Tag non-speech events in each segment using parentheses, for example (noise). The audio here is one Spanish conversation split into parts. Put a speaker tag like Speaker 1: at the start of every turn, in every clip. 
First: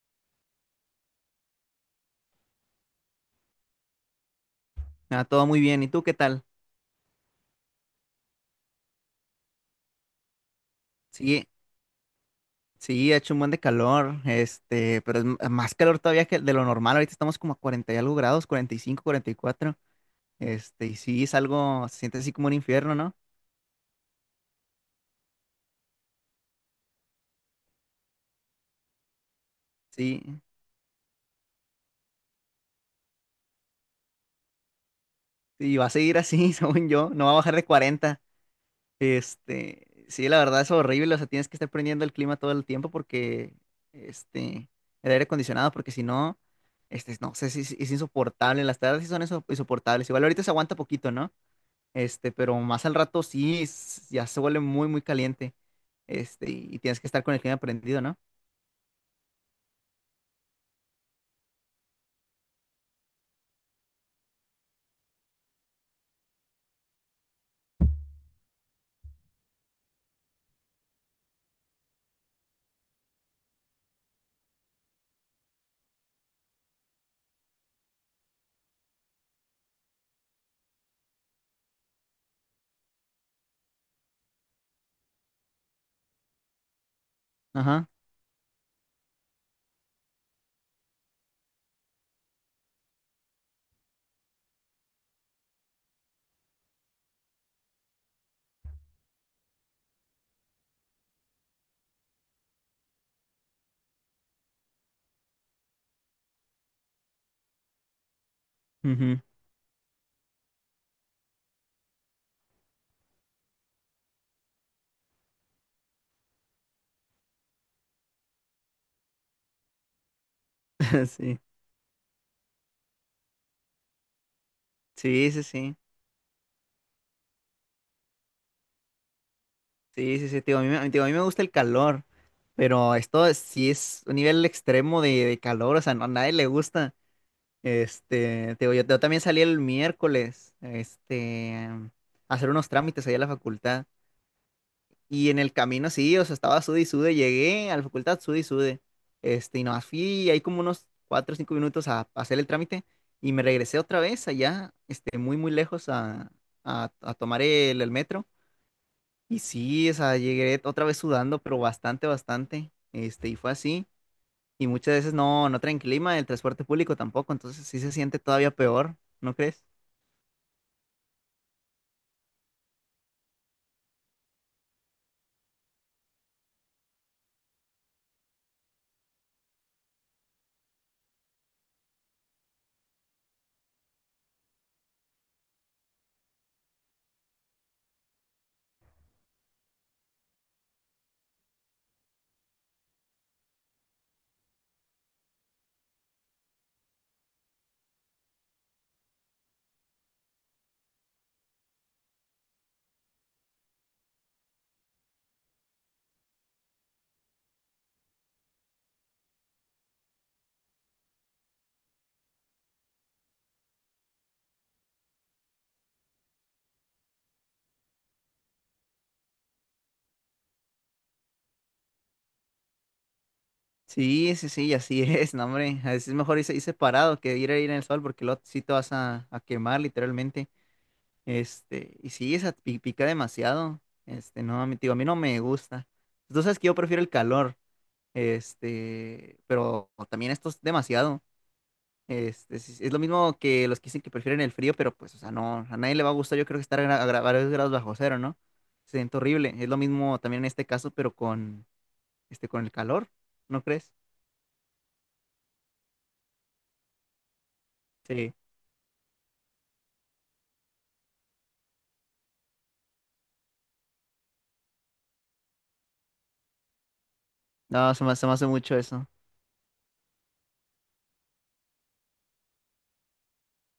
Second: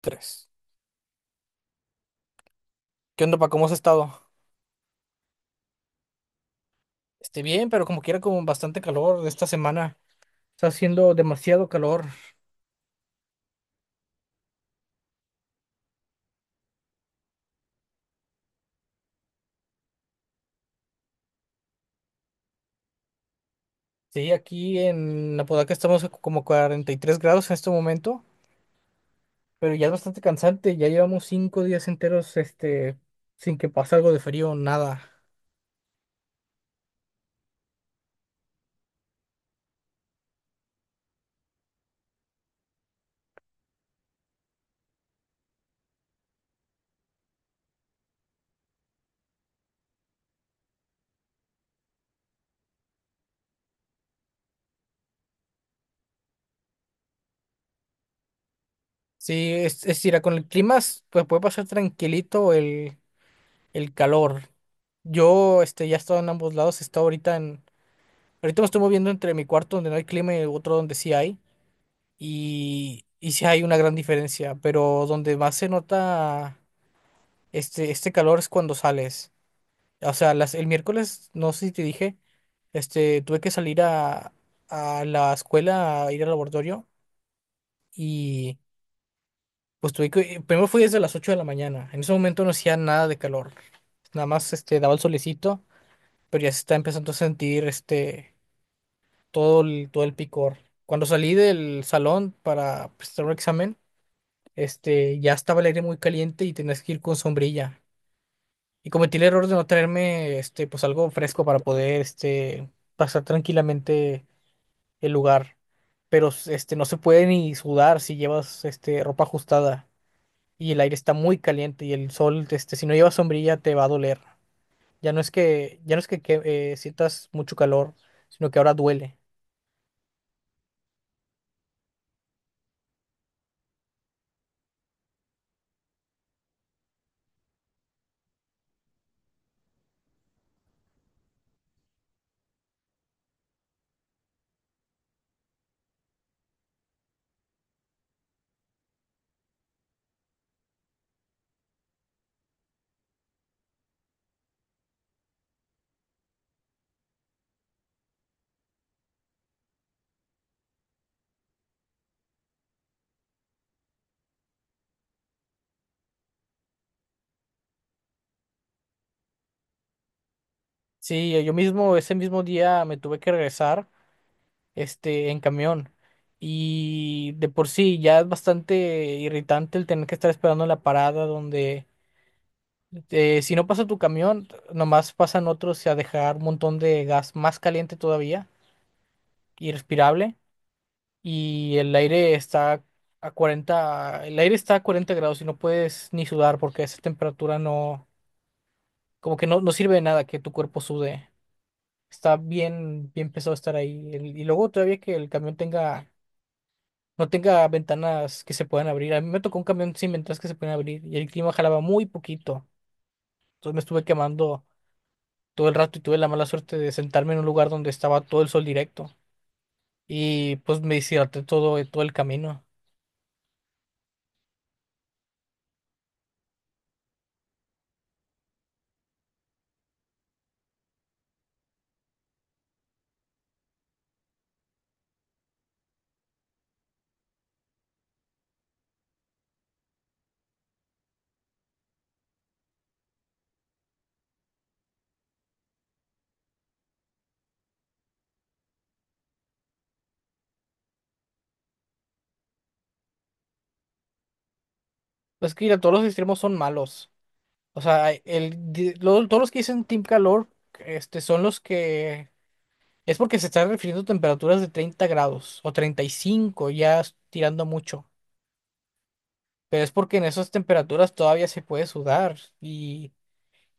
Speaker 1: Tres. ¿Qué onda, pa? ¿Cómo has estado?
Speaker 2: Ah, todo muy bien. ¿Y tú qué tal?
Speaker 1: Esté bien, pero como quiera, con bastante calor de esta semana. Está haciendo
Speaker 2: Sí,
Speaker 1: demasiado calor.
Speaker 2: sí, ha hecho un buen de calor, pero es más calor todavía que de lo normal. Ahorita estamos como a 40 y algo grados, 40, 45, 44. Y sí, es algo, se siente así como un infierno, ¿no?
Speaker 1: Sí, aquí en Apodaca estamos a como 43 grados en este momento, pero ya es bastante
Speaker 2: Sí,
Speaker 1: cansante. Ya llevamos 5 días enteros, sin que pase algo de frío, nada.
Speaker 2: y va a seguir así, (laughs) según yo, no va a bajar de 40. Sí, la verdad es horrible, o sea, tienes que estar prendiendo el clima todo el tiempo porque, este, el aire acondicionado, porque si no, no sé, si es, es insoportable. Las tardes sí son insoportables. Igual ahorita se aguanta poquito, ¿no? Pero más al rato sí, ya se vuelve muy, muy caliente. Y tienes que estar con el clima prendido, ¿no?
Speaker 1: Sí, es ir con el clima, pues puede pasar tranquilito el calor. Yo, ya he estado en ambos lados. He estado ahorita en. Ahorita me estoy moviendo entre mi cuarto donde no hay clima y otro donde sí hay. Y sí hay una gran diferencia, pero donde más se nota este calor es cuando sales. O sea, el miércoles, no sé si te dije, tuve que salir a la escuela, a ir al laboratorio
Speaker 2: Ajá.
Speaker 1: y pues tuve que, primero fui desde las 8 de la mañana. En ese momento no hacía nada de calor, nada más daba el solecito, pero ya se está empezando a sentir todo el picor. Cuando salí del salón para prestar un examen, ya estaba el aire muy caliente y tenías que ir con sombrilla. Y cometí
Speaker 2: Ujú.
Speaker 1: el error de no traerme, pues algo fresco para poder, pasar tranquilamente el lugar. Pero, no se puede ni sudar si llevas, ropa ajustada y el aire
Speaker 2: (laughs)
Speaker 1: está muy
Speaker 2: Sí.
Speaker 1: caliente y el sol, si no llevas sombrilla te va a doler. Ya no
Speaker 2: Sí,
Speaker 1: es
Speaker 2: sí, sí.
Speaker 1: que, ya no es que, sientas mucho calor, sino que ahora duele.
Speaker 2: Sí, sí, sí. Tío, a mí, digo, a mí me gusta el calor, pero esto sí es un nivel extremo de calor, o sea, no, a nadie le gusta. Te digo, yo también salí el miércoles, a hacer unos trámites ahí a la facultad. Y en el camino sí, o sea, estaba sude y sude, llegué a la facultad sude y sude. Y nomás fui ahí como unos cuatro o cinco minutos a hacer el trámite y me regresé otra vez allá, muy, muy lejos a tomar el metro. Y sí, o sea, llegué otra vez sudando, pero bastante, bastante. Y fue así. Y muchas veces no traen clima, el transporte público tampoco, entonces sí se siente todavía peor, ¿no crees?
Speaker 1: Sí, yo mismo ese mismo día me tuve que regresar en camión. Y de por sí ya es bastante irritante el tener que estar esperando en la parada donde si no pasa tu camión, nomás pasan otros a dejar un montón de gas más caliente todavía, irrespirable, y el aire está a 40 el aire está a 40 grados y no puedes ni sudar porque esa temperatura no, como que no sirve de nada que tu cuerpo sude. Está bien, bien pesado estar ahí. Y luego todavía que el camión tenga no tenga ventanas que se puedan abrir. A mí me tocó un camión sin ventanas que se pueden abrir y el clima jalaba muy poquito. Entonces me estuve quemando todo el rato y tuve la mala suerte de sentarme en un lugar donde estaba todo el sol directo y pues me deshidraté todo el camino.
Speaker 2: Sí, sí, sí, así (laughs) es, no, hombre. A veces es mejor irse parado que ir a ir en el sol porque luego sí te vas a quemar literalmente. Y sí, esa pica demasiado. No, a mí, digo, a mí no me gusta. Tú sabes que yo prefiero el calor. Pero también esto es demasiado. Es lo mismo que los que dicen que prefieren el frío, pero pues, o sea, no, a nadie le va a gustar, yo creo que estar a varios grados bajo cero, ¿no? Se siente horrible. Es lo mismo también en este caso, pero con el calor, ¿no crees?
Speaker 1: Es que mira, todos los extremos son malos. O sea,
Speaker 2: Sí.
Speaker 1: todos los que dicen Team Calor son los que... Es porque se están refiriendo a temperaturas de 30 grados o 35, ya es tirando
Speaker 2: No,
Speaker 1: mucho.
Speaker 2: se me hace mucho eso.
Speaker 1: Pero es porque en esas temperaturas todavía se puede sudar y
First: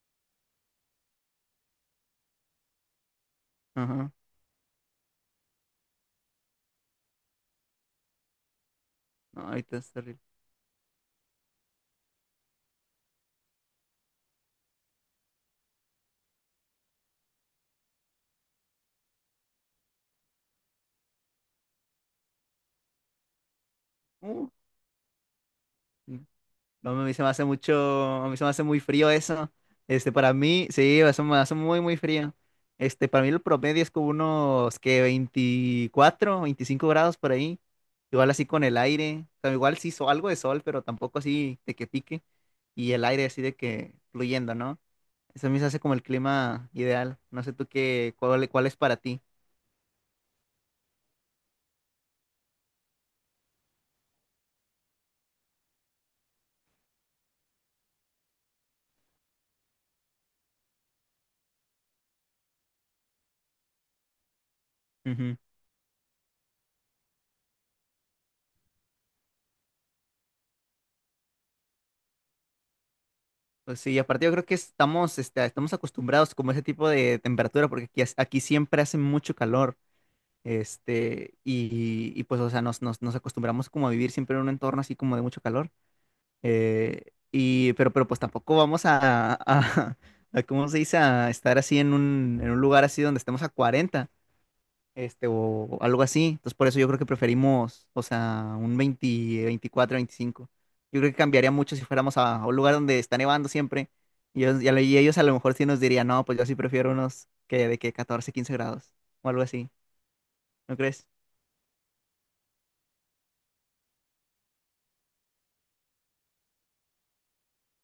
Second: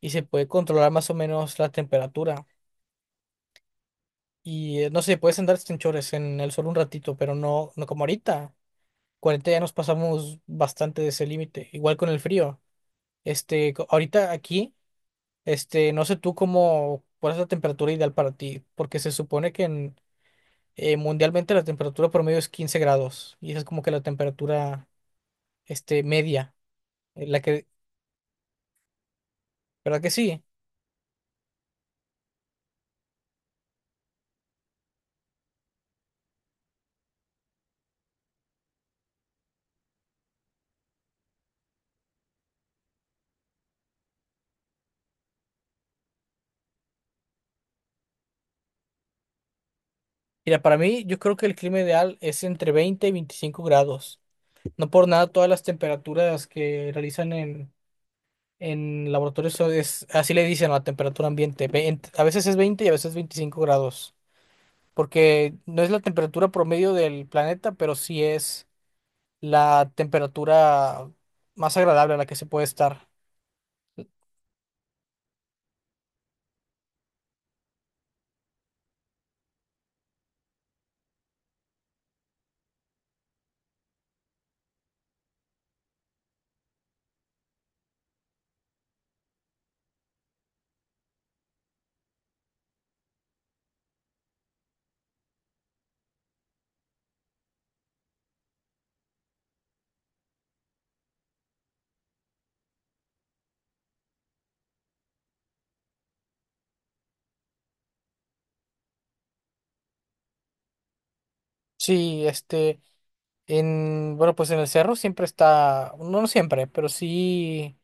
Speaker 1: y se puede controlar más o menos la temperatura.
Speaker 2: Ajá.
Speaker 1: Y no sé, puedes andar en chores en el sol un ratito, pero no, no como ahorita.
Speaker 2: No,
Speaker 1: 40 ya nos
Speaker 2: ahorita es terrible.
Speaker 1: pasamos bastante de ese límite. Igual con el frío. Ahorita aquí, no sé tú cómo, cuál es la temperatura ideal para ti, porque se supone que mundialmente la temperatura promedio es 15 grados y esa es como que la
Speaker 2: Uh,
Speaker 1: temperatura,
Speaker 2: sí.
Speaker 1: media,
Speaker 2: No, a mí se me
Speaker 1: la
Speaker 2: hace
Speaker 1: que,
Speaker 2: mucho, a mí se me hace muy frío eso.
Speaker 1: ¿verdad que
Speaker 2: Para
Speaker 1: sí?
Speaker 2: mí, sí, se me hace muy, muy frío. Para mí el promedio es como unos, que 24, 25 grados por ahí. Igual así con el aire. O sea, igual sí, algo de sol, pero tampoco así de que pique. Y el aire así de que fluyendo, ¿no? Eso a mí se hace como el clima ideal. No sé tú qué, cuál es para ti.
Speaker 1: Mira, para mí yo creo que el clima ideal es entre 20 y 25 grados. No por nada todas las temperaturas que realizan en laboratorios es, así le dicen a la temperatura ambiente. A veces es 20 y a veces 25 grados. Porque no es la temperatura promedio del planeta, pero sí es la temperatura más agradable a la que se puede estar.
Speaker 2: Pues sí, y aparte yo creo que estamos acostumbrados como a ese tipo de temperatura, porque aquí, aquí siempre hace mucho calor, y pues, o sea, nos acostumbramos como a vivir siempre en un entorno así como de mucho calor, pero pues tampoco vamos (laughs) a, ¿cómo se dice? A estar así en un lugar así donde estemos a 40 o algo así. Entonces, por eso yo creo que preferimos, o sea, un 20, 24, 25. Yo creo que cambiaría mucho si fuéramos a un lugar donde está nevando siempre. Y ellos a lo mejor sí nos dirían, no, pues yo sí prefiero unos que de que 14, 15 grados o algo así. ¿No crees?
Speaker 1: Sí, bueno, pues en el cerro siempre está, no no siempre, pero sí,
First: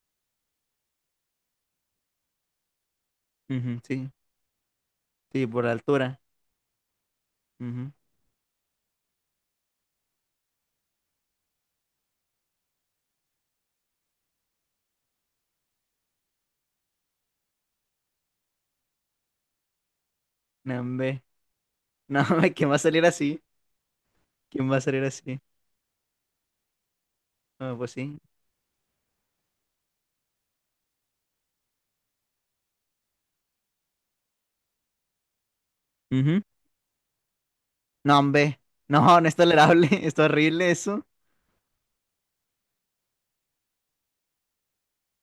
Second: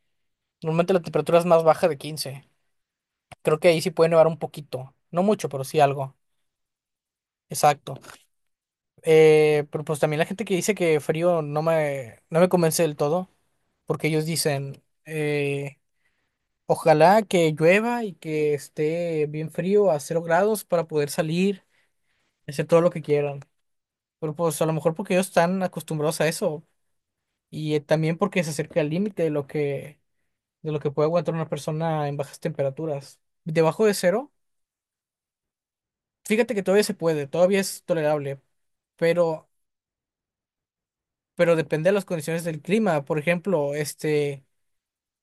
Speaker 1: normalmente la temperatura es más baja de 15. Creo que
Speaker 2: Ujú,
Speaker 1: ahí sí puede
Speaker 2: sí,
Speaker 1: nevar un poquito. No
Speaker 2: sí,
Speaker 1: mucho, pero
Speaker 2: por la
Speaker 1: sí algo.
Speaker 2: altura. Ujú.
Speaker 1: Exacto. Pero pues también la gente que dice que frío no me convence del todo, porque ellos dicen, ojalá que llueva y que esté bien frío a 0 grados
Speaker 2: No,
Speaker 1: para poder
Speaker 2: hombre. (laughs)
Speaker 1: salir,
Speaker 2: No, hombre,
Speaker 1: hacer
Speaker 2: ¿quién va a
Speaker 1: todo lo que
Speaker 2: salir
Speaker 1: quieran.
Speaker 2: así?
Speaker 1: Pero pues a
Speaker 2: ¿Quién
Speaker 1: lo
Speaker 2: va a
Speaker 1: mejor
Speaker 2: salir
Speaker 1: porque ellos
Speaker 2: así?
Speaker 1: están acostumbrados a eso y
Speaker 2: Ah, pues
Speaker 1: también
Speaker 2: sí.
Speaker 1: porque se acerca al límite de lo que, puede aguantar una persona en bajas temperaturas. Debajo de cero,
Speaker 2: Ujú.
Speaker 1: fíjate que todavía se puede, todavía es
Speaker 2: No,
Speaker 1: tolerable,
Speaker 2: hombre. No, no es
Speaker 1: pero,
Speaker 2: tolerable. (laughs) Es horrible eso.
Speaker 1: pero depende de las condiciones del clima. Por ejemplo,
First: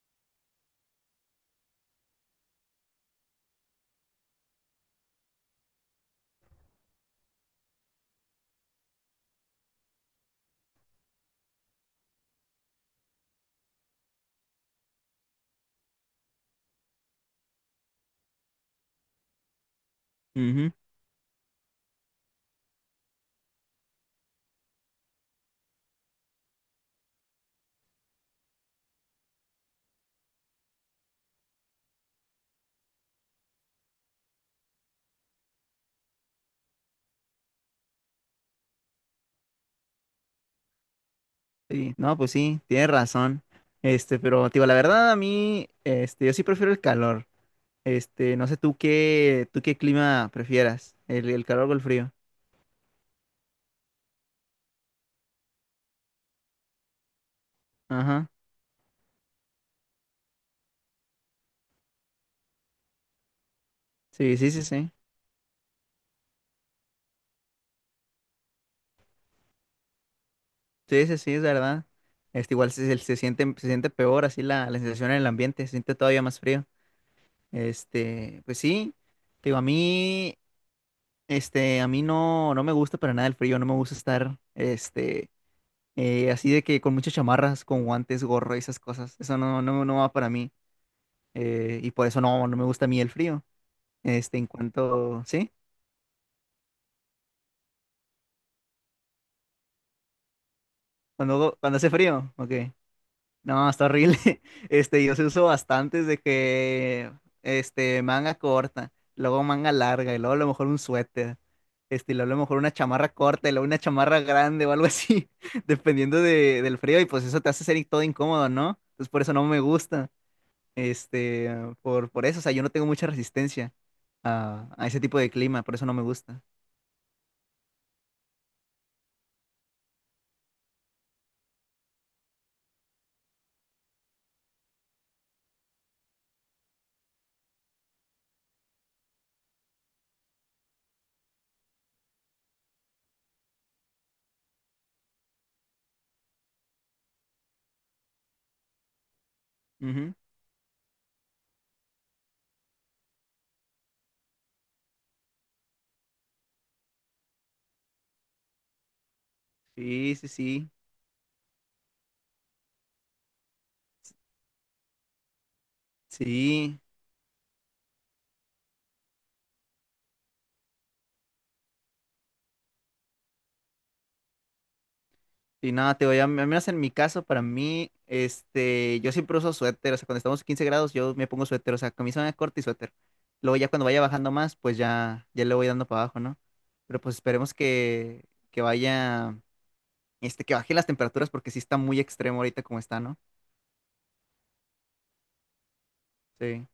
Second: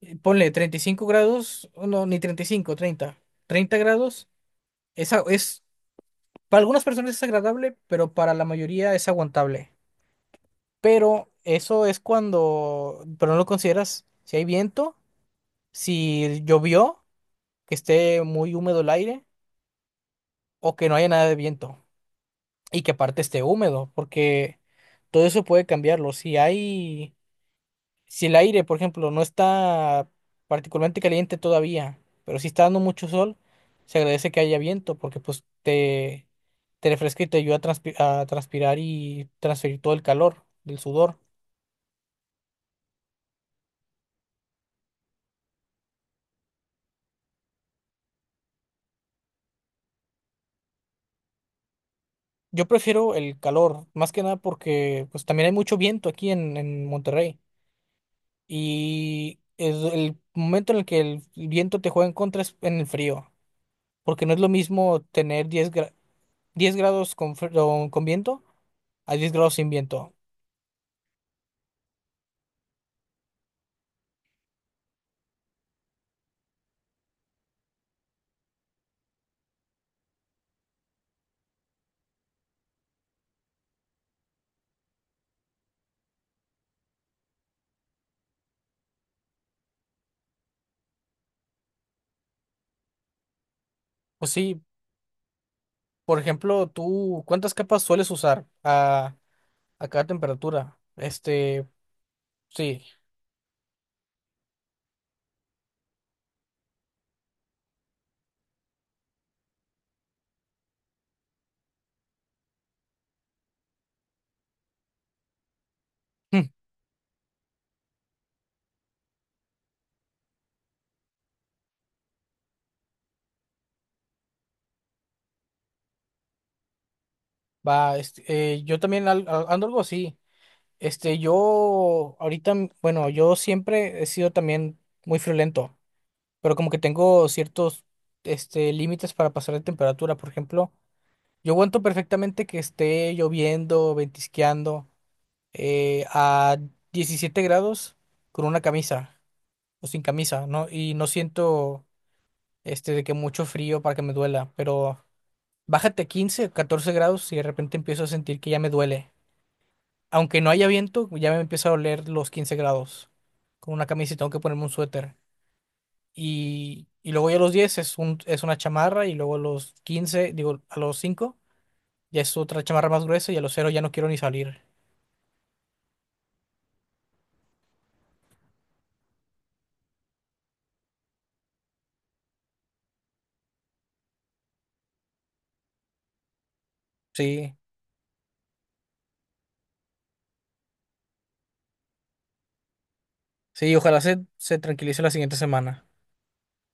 Speaker 1: ponle 35 grados, o no, ni 35, 30, 30 grados, esa es, para algunas personas es agradable, pero para la mayoría es aguantable. Pero eso es cuando, pero no lo consideras si hay viento, si llovió, que esté muy húmedo el aire,
Speaker 2: Ujú.
Speaker 1: o que no haya nada de viento, y que aparte esté húmedo, porque todo eso puede cambiarlo. Si el aire, por ejemplo, no está particularmente caliente todavía, pero si está dando mucho sol, se agradece que haya viento porque pues te refresca y te ayuda a transpirar y transferir todo el calor del sudor.
Speaker 2: Sí, no, pues sí, tienes razón. Pero te digo, la verdad a mí, yo sí prefiero el calor. No sé tú qué clima prefieras, el calor o el frío.
Speaker 1: Yo prefiero el calor, más que nada porque pues también hay mucho viento aquí en Monterrey
Speaker 2: Ajá.
Speaker 1: y es el momento en el que el viento te juega en contra es en el frío, porque no
Speaker 2: Sí,
Speaker 1: es lo
Speaker 2: sí, sí, sí.
Speaker 1: mismo tener 10 grados con, fr- con viento a 10 grados sin viento.
Speaker 2: Sí, sí, sí, es verdad. Igual se siente peor así la sensación en el ambiente, se siente todavía más frío. Pues sí, te digo, a mí no me gusta para nada el frío, no me gusta estar, así de que con muchas chamarras, con guantes, gorro y esas cosas. Eso no va para mí. Y por eso no me gusta a mí el frío.
Speaker 1: Pues
Speaker 2: En
Speaker 1: sí.
Speaker 2: cuanto, ¿sí?
Speaker 1: Por ejemplo, tú, ¿cuántas capas sueles usar a cada temperatura?
Speaker 2: Cuando,
Speaker 1: Este,
Speaker 2: cuando hace frío, ok.
Speaker 1: sí,
Speaker 2: No, está horrible. (laughs) Yo se uso bastantes de que, manga corta, luego manga larga, y luego a lo mejor un suéter. Y luego a lo mejor una chamarra corta, y luego una chamarra grande o algo así, (laughs) dependiendo
Speaker 1: hmm,
Speaker 2: del frío. Y pues eso te hace ser todo incómodo, ¿no? Entonces por eso no me gusta. Este, por eso, o sea, yo no tengo mucha resistencia a ese tipo de clima, por eso no me gusta.
Speaker 1: va, yo también ando algo así. Yo ahorita, bueno, yo siempre he sido también muy friolento, pero como que tengo ciertos, límites para pasar de temperatura. Por ejemplo, yo aguanto perfectamente que esté lloviendo, ventisqueando, a 17 grados con una camisa o sin
Speaker 2: Ujú.
Speaker 1: camisa, ¿no? Y no siento de que mucho frío para que me duela, pero bájate a 15, 14 grados y de repente empiezo a sentir que ya me duele.
Speaker 2: Sí, sí,
Speaker 1: Aunque no haya
Speaker 2: sí.
Speaker 1: viento, ya me empieza a doler los 15 grados con una camisa y tengo que ponerme un suéter.
Speaker 2: Sí.
Speaker 1: Y luego ya a los 10 es una chamarra y luego a los 15, digo, a los 5 ya es otra chamarra más gruesa y a los 0 ya no quiero ni salir.
Speaker 2: Y nada, al menos en mi caso, para mí, yo siempre uso suéter, o sea, cuando estamos a 15 grados, yo me pongo suéter, o sea, camisa corta y suéter. Luego ya cuando vaya bajando más, pues ya le voy dando para abajo, ¿no? Pero pues esperemos
Speaker 1: Sí,
Speaker 2: que vaya, que baje las temperaturas porque sí está muy extremo ahorita como está, ¿no?
Speaker 1: sí, ojalá se tranquilice la siguiente semana.
Speaker 2: Sí.